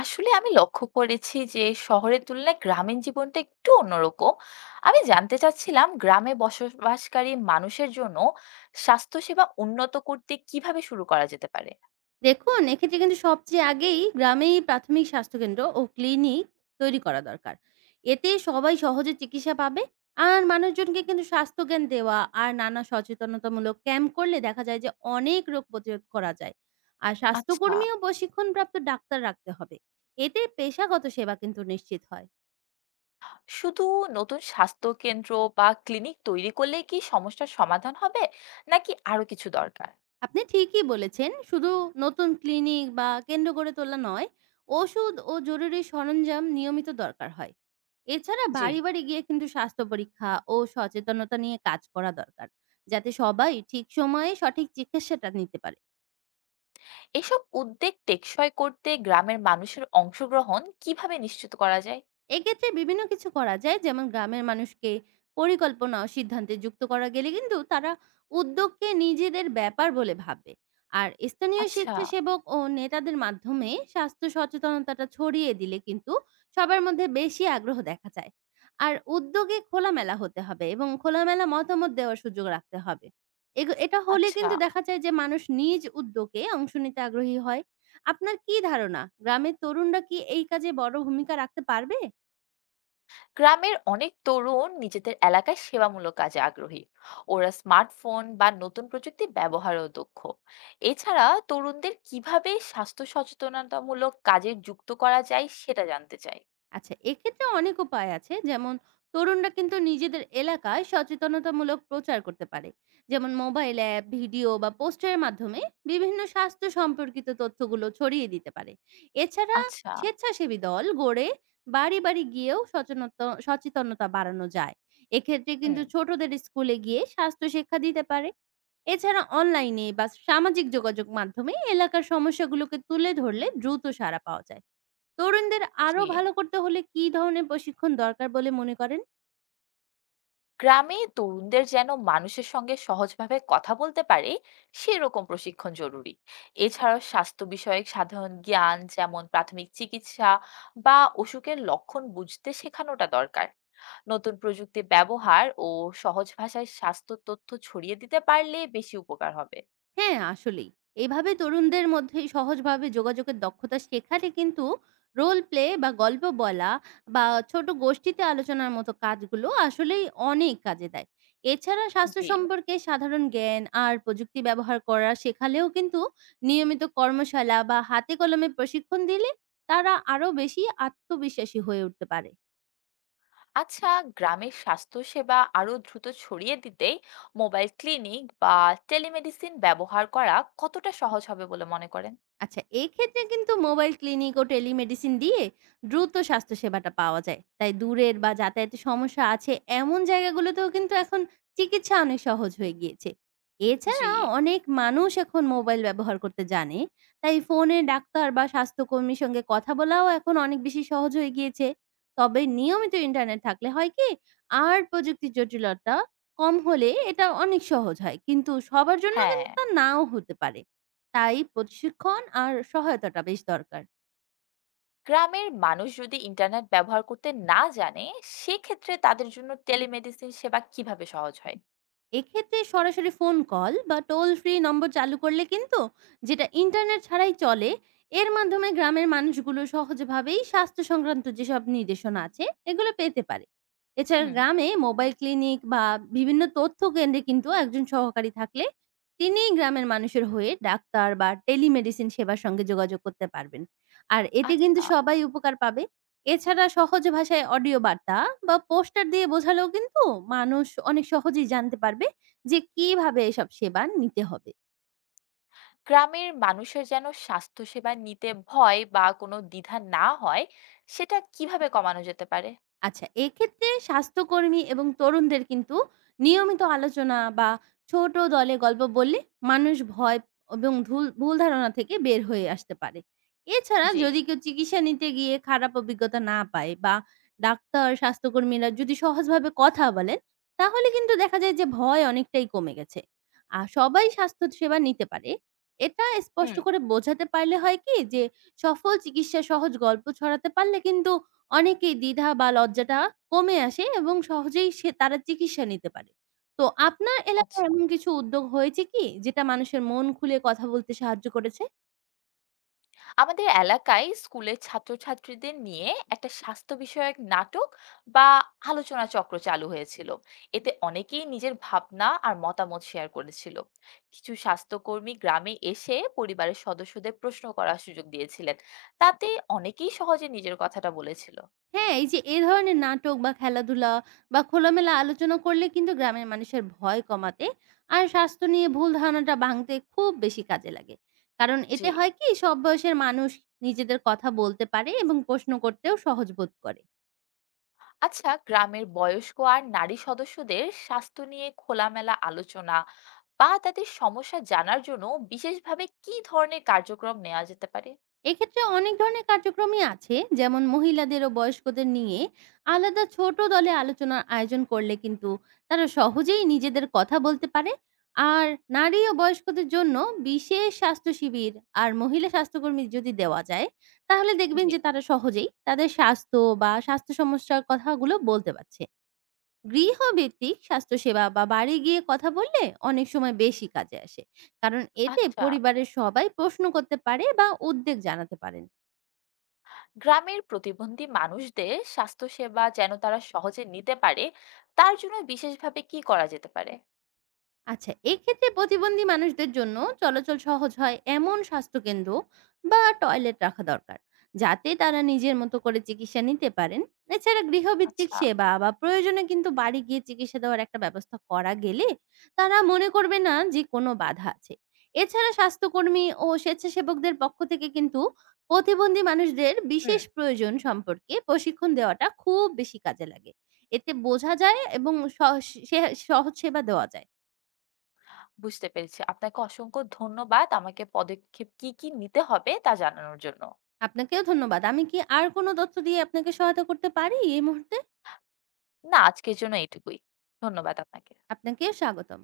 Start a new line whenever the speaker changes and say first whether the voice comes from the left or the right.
left: আসলে আমি লক্ষ্য করেছি যে শহরের তুলনায় গ্রামীণ জীবনটা একটু অন্যরকম। আমি জানতে চাচ্ছিলাম গ্রামে বসবাসকারী মানুষের জন্য স্বাস্থ্যসেবা উন্নত করতে কিভাবে শুরু করা যেতে পারে?
right: দেখুন, এক্ষেত্রে কিন্তু সবচেয়ে আগেই গ্রামেই প্রাথমিক স্বাস্থ্যকেন্দ্র ও ক্লিনিক তৈরি করা দরকার। এতে সবাই সহজে চিকিৎসা পাবে। আর মানুষজনকে কিন্তু স্বাস্থ্যজ্ঞান দেওয়া আর নানা সচেতনতামূলক ক্যাম্প করলে দেখা যায় যে অনেক রোগ প্রতিরোধ করা যায়। আর
left: আচ্ছা,
right: স্বাস্থ্যকর্মী ও প্রশিক্ষণপ্রাপ্ত ডাক্তার রাখতে হবে। এতে পেশাগত সেবা কিন্তু নিশ্চিত হয়।
left: শুধু নতুন স্বাস্থ্য কেন্দ্র বা ক্লিনিক তৈরি করলেই কি সমস্যার সমাধান হবে নাকি আরো কিছু দরকার?
right: আপনি ঠিকই বলেছেন। শুধু নতুন ক্লিনিক বা কেন্দ্র গড়ে তোলা নয়, ওষুধ ও জরুরি সরঞ্জাম নিয়মিত দরকার হয়। এছাড়া
left: জি,
right: বাড়ি বাড়ি গিয়ে কিন্তু স্বাস্থ্য পরীক্ষা ও সচেতনতা নিয়ে কাজ করা দরকার। যাতে সবাই ঠিক সময়ে সঠিক চিকিৎসাটা নিতে পারে।
left: এসব উদ্যোগ টেকসই করতে গ্রামের মানুষের অংশগ্রহণ কিভাবে নিশ্চিত করা যায়?
right: এক্ষেত্রে বিভিন্ন কিছু করা যায়, যেমন গ্রামের মানুষকে পরিকল্পনা ও সিদ্ধান্তে যুক্ত করা গেলে কিন্তু তারা উদ্যোগকে নিজেদের ব্যাপার বলে ভাববে। আর স্থানীয়
left: আচ্ছা,
right: স্বেচ্ছাসেবক ও নেতাদের মাধ্যমে স্বাস্থ্য সচেতনতাটা ছড়িয়ে দিলে কিন্তু সবার মধ্যে বেশি আগ্রহ দেখা যায়। আর উদ্যোগে খোলামেলা হতে হবে এবং খোলামেলা মতামত দেওয়ার সুযোগ রাখতে হবে। এটা হলে
left: আচ্ছা।
right: কিন্তু দেখা যায় যে মানুষ নিজ উদ্যোগে অংশ নিতে আগ্রহী হয়। আপনার কি ধারণা, গ্রামের তরুণরা কি এই কাজে বড় ভূমিকা রাখতে পারবে?
left: গ্রামের অনেক তরুণ নিজেদের এলাকায় সেবামূলক কাজে আগ্রহী। ওরা স্মার্টফোন বা নতুন প্রযুক্তি ব্যবহারেও দক্ষ। এছাড়া তরুণদের কিভাবে স্বাস্থ্য সচেতনতামূলক কাজে যুক্ত করা যায় সেটা জানতে চাই।
right: আচ্ছা, এক্ষেত্রে অনেক উপায় আছে। যেমন তরুণরা কিন্তু নিজেদের এলাকায় সচেতনতামূলক প্রচার করতে পারে। যেমন মোবাইল অ্যাপ, ভিডিও বা পোস্টারের মাধ্যমে বিভিন্ন স্বাস্থ্য সম্পর্কিত তথ্যগুলো ছড়িয়ে দিতে পারে। এছাড়া
left: আচ্ছা।
right: স্বেচ্ছাসেবী দল গড়ে বাড়ি বাড়ি গিয়েও সচেতনতা বাড়ানো যায়। এক্ষেত্রে কিন্তু
left: হুম।
right: ছোটদের স্কুলে গিয়ে স্বাস্থ্য শিক্ষা দিতে পারে। এছাড়া অনলাইনে বা সামাজিক যোগাযোগ মাধ্যমে এলাকার সমস্যাগুলোকে তুলে ধরলে দ্রুত সাড়া পাওয়া যায়। তরুণদের আরো
left: জি,
right: ভালো করতে হলে কি ধরনের প্রশিক্ষণ দরকার বলে মনে করেন?
left: গ্রামে তরুণদের যেন মানুষের সঙ্গে সহজভাবে কথা বলতে পারে সেরকম প্রশিক্ষণ জরুরি। এছাড়াও স্বাস্থ্য বিষয়ক সাধারণ জ্ঞান যেমন প্রাথমিক চিকিৎসা বা অসুখের লক্ষণ বুঝতে শেখানোটা দরকার। নতুন প্রযুক্তি ব্যবহার ও সহজ ভাষায় স্বাস্থ্য তথ্য ছড়িয়ে দিতে পারলে বেশি উপকার হবে।
right: হ্যাঁ, আসলেই। এভাবে তরুণদের মধ্যে সহজভাবে যোগাযোগের দক্ষতা শেখালে কিন্তু রোল প্লে বা গল্প বলা বা ছোট গোষ্ঠীতে আলোচনার মতো কাজগুলো আসলেই অনেক কাজে দেয়। এছাড়া স্বাস্থ্য
left: জি।
right: সম্পর্কে সাধারণ জ্ঞান আর প্রযুক্তি ব্যবহার করা শেখালেও কিন্তু নিয়মিত কর্মশালা বা হাতে কলমে প্রশিক্ষণ দিলে তারা আরো বেশি আত্মবিশ্বাসী হয়ে উঠতে পারে।
left: আচ্ছা, গ্রামের স্বাস্থ্য সেবা আরো দ্রুত ছড়িয়ে দিতে মোবাইল ক্লিনিক বা টেলিমেডিসিন ব্যবহার করা কতটা সহজ হবে বলে মনে করেন?
right: আচ্ছা, এক্ষেত্রে কিন্তু মোবাইল ক্লিনিক ও টেলিমেডিসিন দিয়ে দ্রুত স্বাস্থ্যসেবাটা পাওয়া যায়। তাই দূরের বা যাতায়াতের সমস্যা আছে এমন জায়গাগুলোতেও কিন্তু এখন চিকিৎসা অনেক সহজ হয়ে গিয়েছে।
left: জি।
right: এছাড়া অনেক মানুষ এখন মোবাইল ব্যবহার করতে জানে। তাই ফোনে ডাক্তার বা স্বাস্থ্যকর্মীর সঙ্গে কথা বলাও এখন অনেক বেশি সহজ হয়ে গিয়েছে। তবে নিয়মিত ইন্টারনেট থাকলে হয় কি, আর প্রযুক্তির জটিলতা কম হলে এটা অনেক সহজ হয়। কিন্তু সবার জন্য
left: হ্যাঁ,
right: কিন্তু তা নাও হতে পারে। তাই প্রশিক্ষণ আর সহায়তাটা বেশ দরকার।
left: গ্রামের মানুষ যদি ইন্টারনেট ব্যবহার করতে না জানে, সেক্ষেত্রে তাদের জন্য টেলিমেডিসিন সেবা কিভাবে সহজ হয়?
right: এক্ষেত্রে সরাসরি ফোন কল বা টোল ফ্রি নম্বর চালু করলে কিন্তু, যেটা ইন্টারনেট ছাড়াই চলে, এর মাধ্যমে গ্রামের মানুষগুলো সহজভাবেই স্বাস্থ্য সংক্রান্ত যেসব নির্দেশনা আছে এগুলো পেতে পারে। এছাড়া
left: হুম।
right: গ্রামে মোবাইল ক্লিনিক বা বিভিন্ন তথ্য কেন্দ্রে কিন্তু একজন সহকারী থাকলে তিনি গ্রামের মানুষের হয়ে ডাক্তার বা টেলিমেডিসিন সেবার সঙ্গে যোগাযোগ করতে পারবেন। আর এতে কিন্তু
left: আচ্ছা,
right: সবাই উপকার পাবে। এছাড়া সহজ ভাষায় অডিও বার্তা বা পোস্টার দিয়ে বোঝালেও কিন্তু মানুষ অনেক সহজেই জানতে পারবে যে কিভাবে এসব সেবা নিতে হবে।
left: গ্রামের মানুষের যেন স্বাস্থ্যসেবা নিতে ভয় বা কোনো দ্বিধা না হয়, সেটা কিভাবে কমানো যেতে পারে?
right: আচ্ছা, এক্ষেত্রে স্বাস্থ্যকর্মী এবং তরুণদের কিন্তু নিয়মিত আলোচনা বা ছোট দলে গল্প বললে মানুষ ভয় এবং ভুল ধারণা থেকে বের হয়ে আসতে পারে। এছাড়া
left: জি।
right: যদি কেউ চিকিৎসা নিতে গিয়ে খারাপ অভিজ্ঞতা না পায় বা ডাক্তার, স্বাস্থ্যকর্মীরা যদি সহজভাবে কথা বলেন, তাহলে কিন্তু দেখা যায় যে ভয় অনেকটাই কমে গেছে। আর সবাই স্বাস্থ্য সেবা নিতে পারে। এটা স্পষ্ট
left: হুম।
right: করে বোঝাতে পারলে হয় কি যে সফল চিকিৎসা সহজ গল্প ছড়াতে পারলে কিন্তু অনেকেই দ্বিধা বা লজ্জাটা কমে আসে এবং সহজেই তারা চিকিৎসা নিতে পারে। তো আপনার
left: আচ্ছা,
right: এলাকায় এমন কিছু উদ্যোগ হয়েছে কি যেটা মানুষের মন খুলে কথা বলতে সাহায্য করেছে?
left: আমাদের এলাকায় স্কুলের ছাত্রছাত্রীদের নিয়ে একটা স্বাস্থ্য বিষয়ক নাটক বা আলোচনা চক্র চালু হয়েছিল। এতে অনেকেই নিজের ভাবনা আর মতামত শেয়ার করেছিল। কিছু স্বাস্থ্যকর্মী গ্রামে এসে পরিবারের সদস্যদের প্রশ্ন করার সুযোগ দিয়েছিলেন। তাতে অনেকেই সহজে নিজের কথাটা বলেছিল।
right: হ্যাঁ, এই যে এ ধরনের নাটক বা খেলাধুলা বা খোলামেলা আলোচনা করলে কিন্তু গ্রামের মানুষের ভয় কমাতে আর স্বাস্থ্য নিয়ে ভুল ধারণাটা ভাঙতে খুব বেশি কাজে লাগে। কারণ এতে
left: জি।
right: হয় কি, সব বয়সের মানুষ নিজেদের কথা বলতে পারে এবং প্রশ্ন করতেও সহজ বোধ করে।
left: আচ্ছা, গ্রামের বয়স্ক আর নারী সদস্যদের স্বাস্থ্য নিয়ে খোলামেলা আলোচনা বা তাদের সমস্যা জানার জন্য বিশেষভাবে কি ধরনের কার্যক্রম নেওয়া যেতে পারে?
right: এক্ষেত্রে অনেক ধরনের কার্যক্রমই আছে, যেমন মহিলাদের ও বয়স্কদের নিয়ে আলাদা ছোট দলে আলোচনার আয়োজন করলে কিন্তু তারা সহজেই নিজেদের কথা বলতে পারে। আর নারী ও বয়স্কদের জন্য বিশেষ স্বাস্থ্য শিবির আর মহিলা স্বাস্থ্যকর্মী যদি দেওয়া যায়, তাহলে দেখবেন
left: জি।
right: যে তারা সহজেই তাদের স্বাস্থ্য বা স্বাস্থ্য সমস্যার কথাগুলো বলতে পারছে। গৃহভিত্তিক স্বাস্থ্যসেবা বা বাড়ি গিয়ে কথা বললে অনেক সময় বেশি কাজে আসে, কারণ এতে
left: আচ্ছা,
right: পরিবারের সবাই প্রশ্ন করতে পারে বা উদ্বেগ জানাতে পারে।
left: গ্রামের প্রতিবন্ধী মানুষদের স্বাস্থ্যসেবা যেন তারা সহজে নিতে পারে, তার জন্য বিশেষভাবে কি করা যেতে পারে?
right: আচ্ছা, এক্ষেত্রে প্রতিবন্ধী মানুষদের জন্য চলাচল সহজ হয় এমন স্বাস্থ্যকেন্দ্র বা টয়লেট রাখা দরকার, যাতে তারা নিজের মতো করে চিকিৎসা নিতে পারেন। এছাড়া গৃহভিত্তিক
left: আচ্ছা।
right: সেবা বা প্রয়োজনে কিন্তু বাড়ি গিয়ে চিকিৎসা দেওয়ার একটা ব্যবস্থা করা গেলে তারা মনে করবে না যে কোনো বাধা আছে। এছাড়া স্বাস্থ্যকর্মী ও স্বেচ্ছাসেবকদের পক্ষ থেকে কিন্তু প্রতিবন্ধী মানুষদের
left: হুম।
right: বিশেষ প্রয়োজন সম্পর্কে প্রশিক্ষণ দেওয়াটা খুব বেশি কাজে লাগে। এতে বোঝা যায় এবং সহ সে সহজ সেবা দেওয়া যায়।
left: বুঝতে পেরেছি। আপনাকে অসংখ্য ধন্যবাদ আমাকে পদক্ষেপ কি, কি নিতে হবে তা জানানোর জন্য।
right: আপনাকেও ধন্যবাদ। আমি কি আর কোনো তথ্য দিয়ে আপনাকে সহায়তা করতে পারি এই মুহূর্তে?
left: না, আজকের জন্য এইটুকুই। ধন্যবাদ আপনাকে।
right: আপনাকে স্বাগতম।